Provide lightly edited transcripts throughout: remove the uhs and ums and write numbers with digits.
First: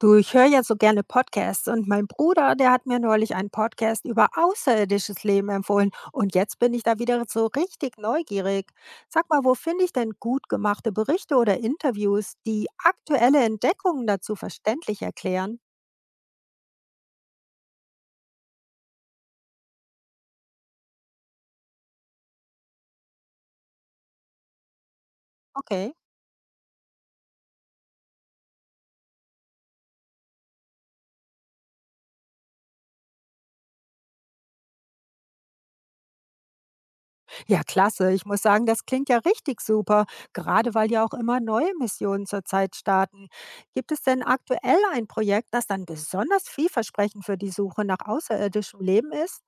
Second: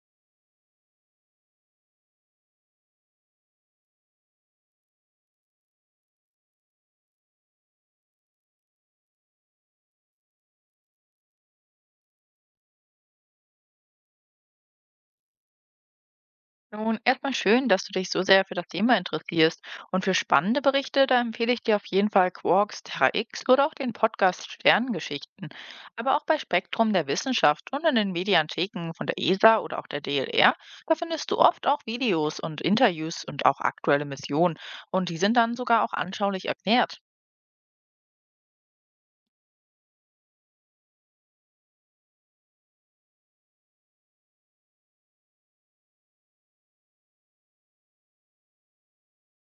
Du, ich höre ja so gerne Podcasts und mein Bruder, der hat mir neulich einen Podcast über außerirdisches Leben empfohlen und jetzt bin ich da wieder so richtig neugierig. Sag mal, wo finde ich denn gut gemachte Berichte oder Interviews, die aktuelle Entdeckungen dazu verständlich erklären? Nun, erstmal schön, dass du dich so sehr für das Thema interessierst. Und für spannende Berichte, da empfehle ich dir auf jeden Fall Quarks, Terra X oder auch den Podcast Sternengeschichten. Okay. Aber auch bei Spektrum der Wissenschaft und in den Mediatheken von der ESA oder auch der DLR, da findest du oft auch Videos und Interviews und auch aktuelle Missionen. Und die sind dann sogar auch anschaulich erklärt. Ja, klasse. Ich muss sagen, das klingt ja richtig super, gerade weil ja auch immer neue Missionen zurzeit starten. Gibt es denn aktuell ein Projekt, das dann besonders vielversprechend für die Suche nach außerirdischem Leben ist?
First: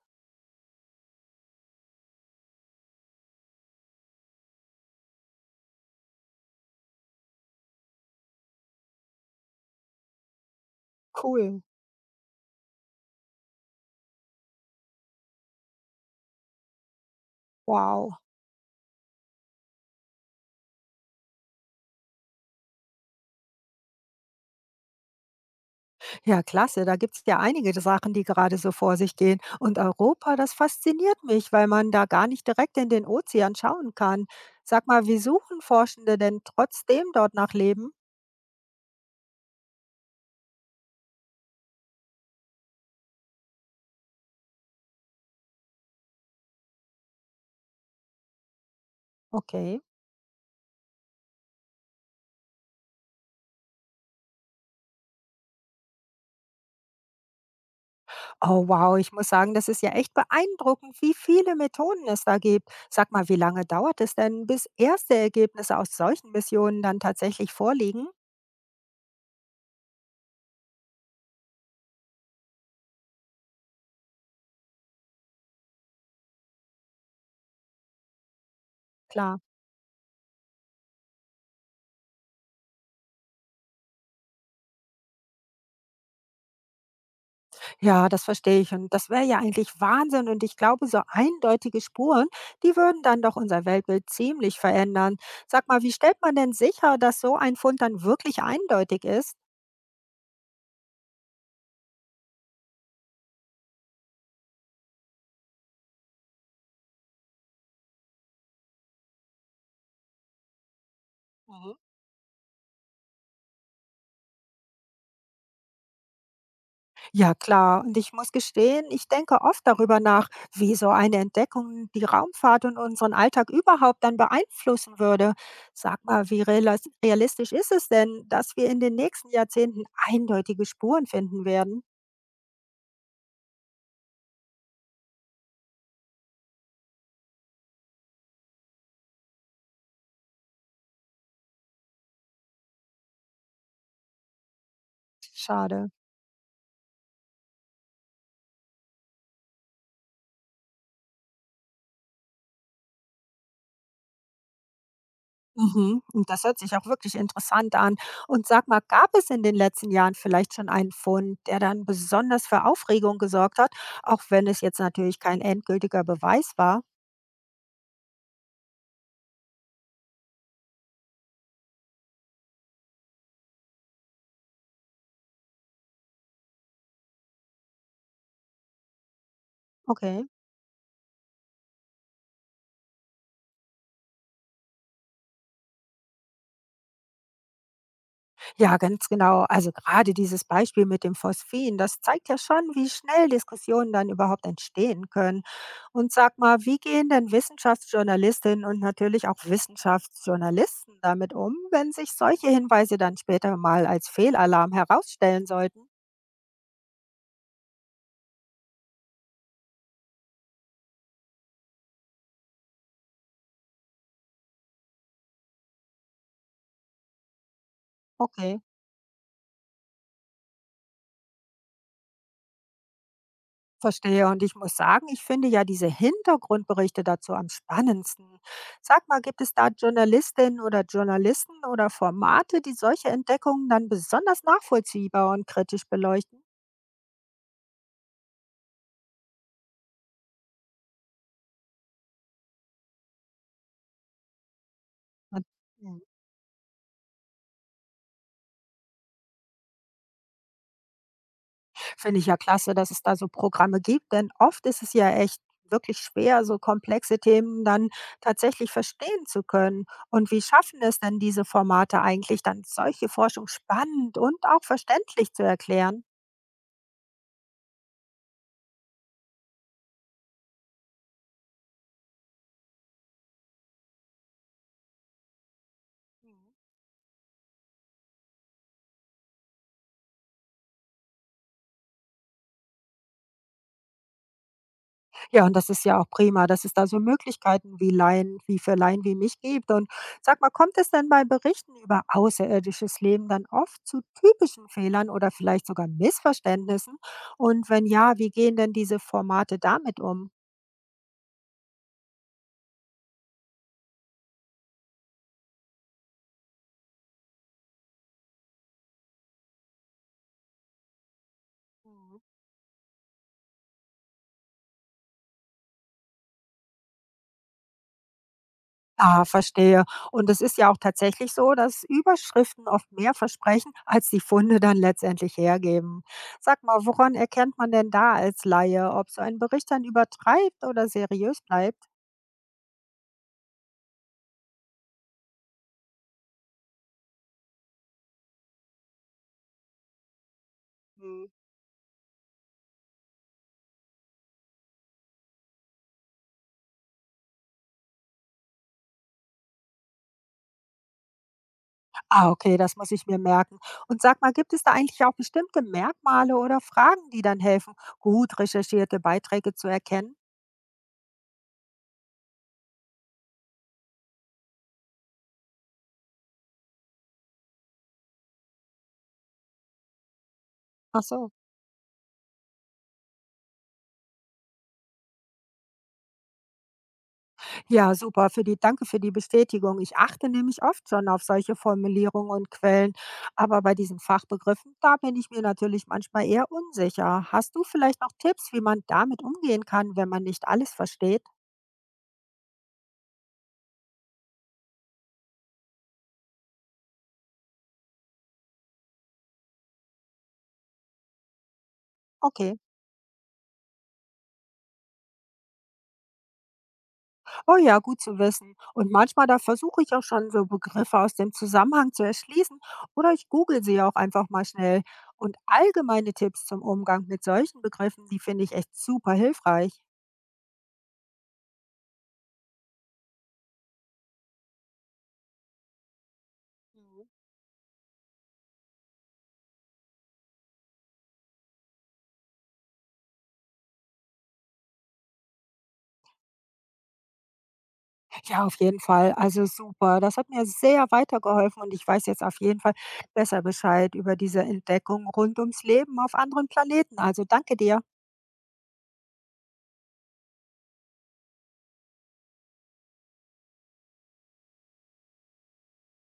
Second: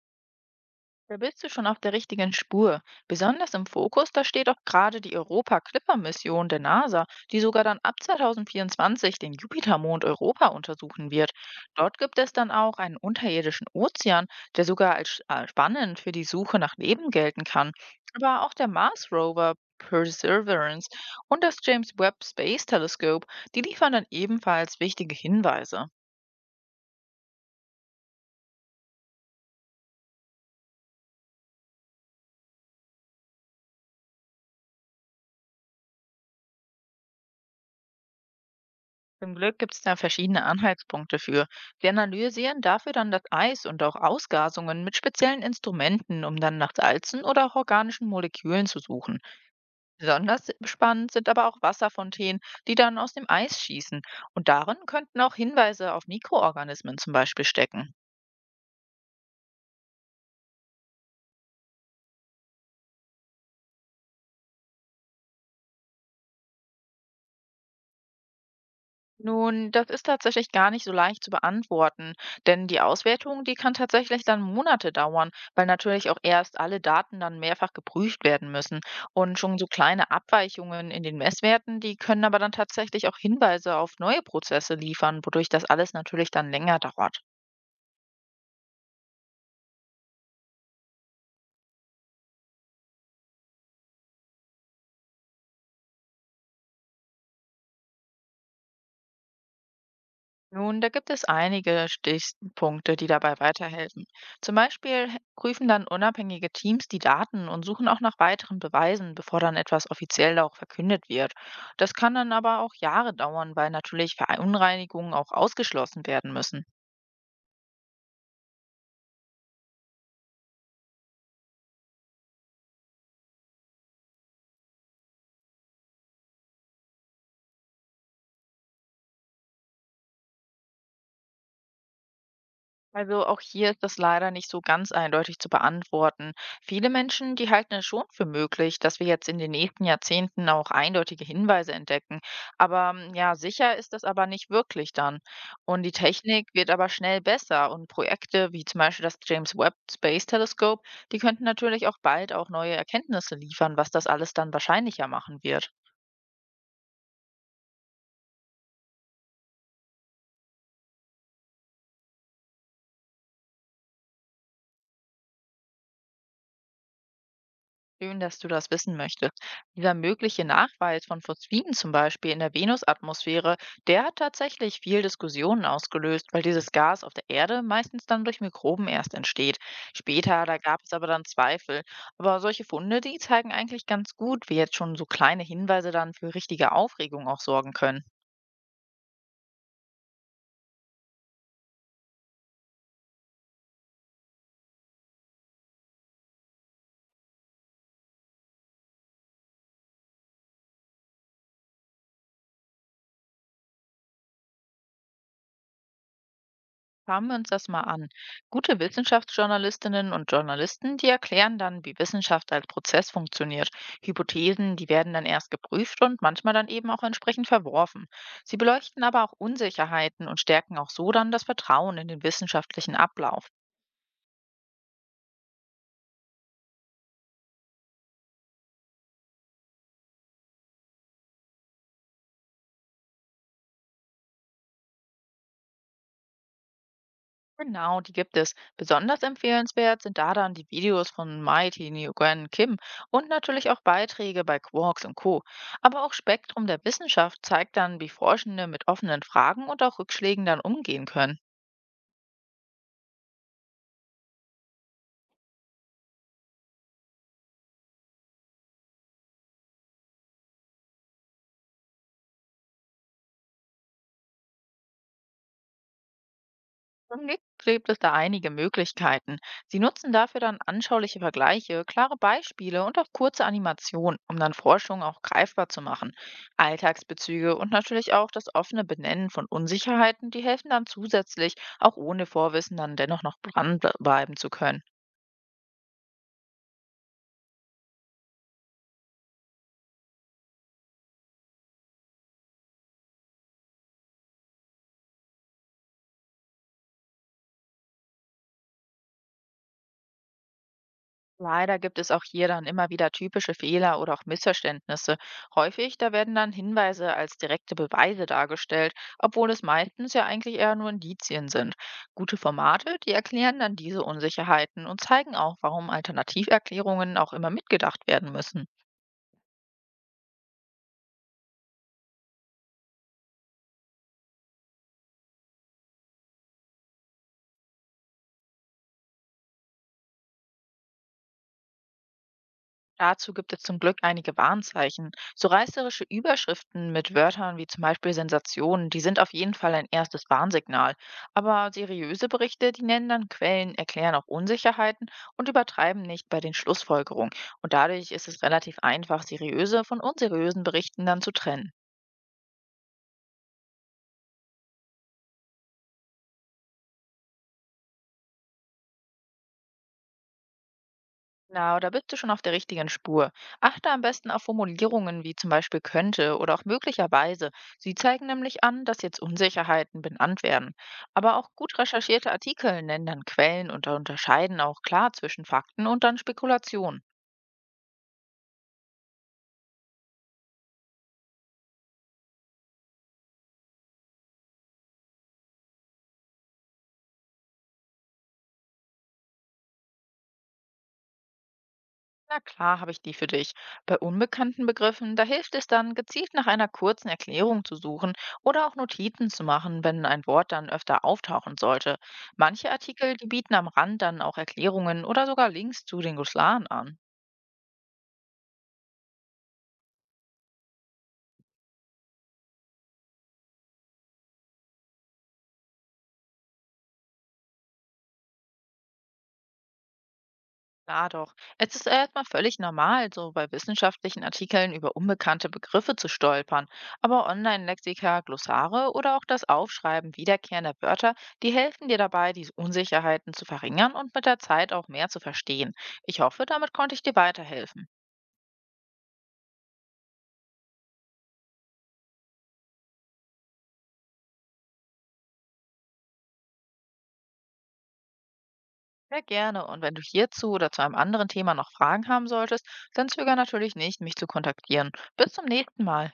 Da bist du schon auf der richtigen Spur. Besonders im Fokus, da steht auch gerade die Europa-Clipper-Mission der NASA, die sogar dann ab 2024 den Jupitermond Europa untersuchen wird. Cool. Dort gibt es dann auch einen unterirdischen Ozean, der sogar als spannend für die Suche nach Leben gelten kann. Wow. Aber auch der Mars-Rover Perseverance und das James Webb Space Telescope, die liefern dann ebenfalls wichtige Hinweise. Ja, klasse. Da gibt es ja einige Sachen, die gerade so vor sich gehen. Und Europa, das fasziniert mich, weil man da gar nicht direkt in den Ozean schauen kann. Sag mal, wie suchen Forschende denn trotzdem dort nach Leben? Zum Glück gibt es da verschiedene Anhaltspunkte für. Wir analysieren dafür dann das Eis und auch Ausgasungen mit speziellen Instrumenten, um dann nach Salzen oder auch organischen Molekülen zu suchen. Okay. Besonders spannend sind aber auch Wasserfontänen, die dann aus dem Eis schießen. Und darin könnten auch Hinweise auf Mikroorganismen zum Beispiel stecken. Oh, wow. Ich muss sagen, das ist ja echt beeindruckend, wie viele Methoden es da gibt. Sag mal, wie lange dauert es denn, bis erste Ergebnisse aus solchen Missionen dann tatsächlich vorliegen? Nun, das ist tatsächlich gar nicht so leicht zu beantworten, denn die Auswertung, die kann tatsächlich dann Monate dauern, weil natürlich auch erst alle Daten dann mehrfach geprüft werden müssen. Und Klar. schon so kleine Abweichungen in den Messwerten, die können aber dann tatsächlich auch Hinweise auf neue Prozesse liefern, wodurch das alles natürlich dann länger dauert. Ja, das verstehe ich. Und das wäre ja eigentlich Wahnsinn. Und ich glaube, so eindeutige Spuren, die würden dann doch unser Weltbild ziemlich verändern. Sag mal, wie stellt man denn sicher, dass so ein Fund dann wirklich eindeutig ist? Nun, da gibt es einige Stichpunkte, die dabei weiterhelfen. Zum Beispiel prüfen dann unabhängige Teams die Daten und suchen auch nach weiteren Beweisen, bevor dann etwas offiziell auch verkündet wird. Mhm. Das kann dann aber auch Jahre dauern, weil natürlich Verunreinigungen auch ausgeschlossen werden müssen. Ja, klar. Und ich muss gestehen, ich denke oft darüber nach, wie so eine Entdeckung die Raumfahrt und unseren Alltag überhaupt dann beeinflussen würde. Sag mal, wie realistisch ist es denn, dass wir in den nächsten Jahrzehnten eindeutige Spuren finden werden? Also auch hier ist das leider nicht so ganz eindeutig zu beantworten. Viele Menschen, die halten es schon für möglich, dass wir jetzt in den nächsten Jahrzehnten auch eindeutige Hinweise entdecken. Aber ja, sicher ist das aber nicht wirklich dann. Und Schade. die Technik wird aber schnell besser und Projekte wie zum Beispiel das James Webb Space Telescope, die könnten natürlich auch bald auch neue Erkenntnisse liefern, was das alles dann wahrscheinlicher machen wird. Mhm. Und das hört sich auch wirklich interessant an. Und sag mal, gab es in den letzten Jahren vielleicht schon einen Fund, der dann besonders für Aufregung gesorgt hat, auch wenn es jetzt natürlich kein endgültiger Beweis war? Schön, dass du das wissen möchtest. Dieser mögliche Nachweis von Phosphinen zum Beispiel in der Venusatmosphäre, der hat tatsächlich viel Diskussionen ausgelöst, weil dieses Gas auf der Erde meistens dann durch Mikroben erst entsteht. Okay. Später, da gab es aber dann Zweifel. Aber solche Funde, die zeigen eigentlich ganz gut, wie jetzt schon so kleine Hinweise dann für richtige Aufregung auch sorgen können. Ja, ganz genau. Also gerade dieses Beispiel mit dem Phosphin, das zeigt ja schon, wie schnell Diskussionen dann überhaupt entstehen können. Und sag mal, wie gehen denn Wissenschaftsjournalistinnen und natürlich auch Wissenschaftsjournalisten damit um, wenn sich solche Hinweise dann später mal als Fehlalarm herausstellen sollten? Schauen wir uns das mal an. Gute Wissenschaftsjournalistinnen und Journalisten, die erklären dann, wie Wissenschaft als Prozess funktioniert. Hypothesen, die werden dann erst geprüft und manchmal dann eben auch entsprechend verworfen. Sie Okay, beleuchten aber auch Unsicherheiten und stärken auch so dann das Vertrauen in den wissenschaftlichen Ablauf. verstehe. Und ich muss sagen, ich finde ja diese Hintergrundberichte dazu am spannendsten. Sag mal, gibt es da Journalistinnen oder Journalisten oder Formate, die solche Entdeckungen dann besonders nachvollziehbar und kritisch beleuchten? Genau, die gibt es. Besonders empfehlenswert sind da dann die Videos von Mighty Nguyen Kim und natürlich auch Beiträge bei Quarks und Co. Und, hm, Aber auch Spektrum der Wissenschaft zeigt dann, wie Forschende mit offenen Fragen und auch Rückschlägen dann umgehen können. Finde ich ja klasse, dass es da so Programme gibt, denn oft ist es ja echt wirklich schwer, so komplexe Themen dann tatsächlich verstehen zu können. Und wie schaffen es denn diese Formate eigentlich, dann solche Forschung spannend und auch verständlich zu erklären? Im Nick gibt es da einige Möglichkeiten. Sie nutzen dafür dann anschauliche Vergleiche, klare Beispiele und auch kurze Animationen, um dann Forschung auch greifbar zu machen. Alltagsbezüge und natürlich auch das offene Benennen von Unsicherheiten, die helfen dann zusätzlich, auch ohne Vorwissen dann dennoch noch dranbleiben zu können. Ja, und das ist ja auch prima, dass es da so Möglichkeiten wie Laien wie für Laien wie mich gibt. Und sag mal, kommt es denn bei Berichten über außerirdisches Leben dann oft zu typischen Fehlern oder vielleicht sogar Missverständnissen? Und wenn ja, wie gehen denn diese Formate damit um? Leider gibt es auch hier dann immer wieder typische Fehler oder auch Missverständnisse. Häufig, da werden dann Hinweise als direkte Beweise dargestellt, obwohl es meistens ja eigentlich eher nur Indizien sind. Gute Formate, die erklären dann diese Unsicherheiten und zeigen auch, warum Alternativerklärungen auch immer mitgedacht werden müssen. Ah, verstehe. Und es ist ja auch tatsächlich so, dass Überschriften oft mehr versprechen, als die Funde dann letztendlich hergeben. Sag mal, woran erkennt man denn da als Laie, ob so ein Bericht dann übertreibt oder seriös bleibt? Dazu gibt es zum Glück einige Warnzeichen. So reißerische Überschriften mit Wörtern wie zum Beispiel Sensationen, die sind auf jeden Fall ein erstes Warnsignal. Aber seriöse Berichte, die nennen dann Quellen, erklären auch Unsicherheiten und übertreiben nicht bei den Schlussfolgerungen. Und dadurch ist es relativ einfach, seriöse von unseriösen Berichten dann zu trennen. Ah, okay, das muss ich mir merken. Und sag mal, gibt es da eigentlich auch bestimmte Merkmale oder Fragen, die dann helfen, gut recherchierte Beiträge zu erkennen? Na, da bist du schon auf der richtigen Spur. Achte am besten auf Formulierungen wie zum Beispiel könnte oder auch möglicherweise. Sie zeigen nämlich an, dass jetzt Unsicherheiten benannt werden. Ach so. Aber auch gut recherchierte Artikel nennen dann Quellen und unterscheiden auch klar zwischen Fakten und dann Spekulationen. Ja, super. Danke für die Bestätigung. Ich achte nämlich oft schon auf solche Formulierungen und Quellen. Aber bei diesen Fachbegriffen, da bin ich mir natürlich manchmal eher unsicher. Hast du vielleicht noch Tipps, wie man damit umgehen kann, wenn man nicht alles versteht? Na klar, habe ich die für dich. Bei unbekannten Begriffen, da hilft es dann, gezielt nach einer kurzen Erklärung zu suchen oder auch Notizen zu machen, wenn ein Wort dann öfter auftauchen sollte. Okay. Manche Artikel, die bieten am Rand dann auch Erklärungen oder sogar Links zu den Glossaren an. Oh ja, gut zu wissen. Und manchmal, da versuche ich auch schon so Begriffe aus dem Zusammenhang zu erschließen oder ich google sie auch einfach mal schnell. Und allgemeine Tipps zum Umgang mit solchen Begriffen, die finde ich echt super hilfreich. Klar doch. Es ist erstmal völlig normal, so bei wissenschaftlichen Artikeln über unbekannte Begriffe zu stolpern. Mhm. Aber Online-Lexika, Glossare oder auch das Aufschreiben wiederkehrender Wörter, die helfen dir dabei, diese Unsicherheiten zu verringern und mit der Zeit auch mehr zu verstehen. Ich hoffe, damit konnte ich dir weiterhelfen. Ja, auf jeden Fall. Also super. Das hat mir sehr weitergeholfen und ich weiß jetzt auf jeden Fall besser Bescheid über diese Entdeckung rund ums Leben auf anderen Planeten. Also danke dir. Sehr gerne. Und wenn du hierzu oder zu einem anderen Thema noch Fragen haben solltest, dann zögere natürlich nicht, mich zu kontaktieren. Bis zum nächsten Mal.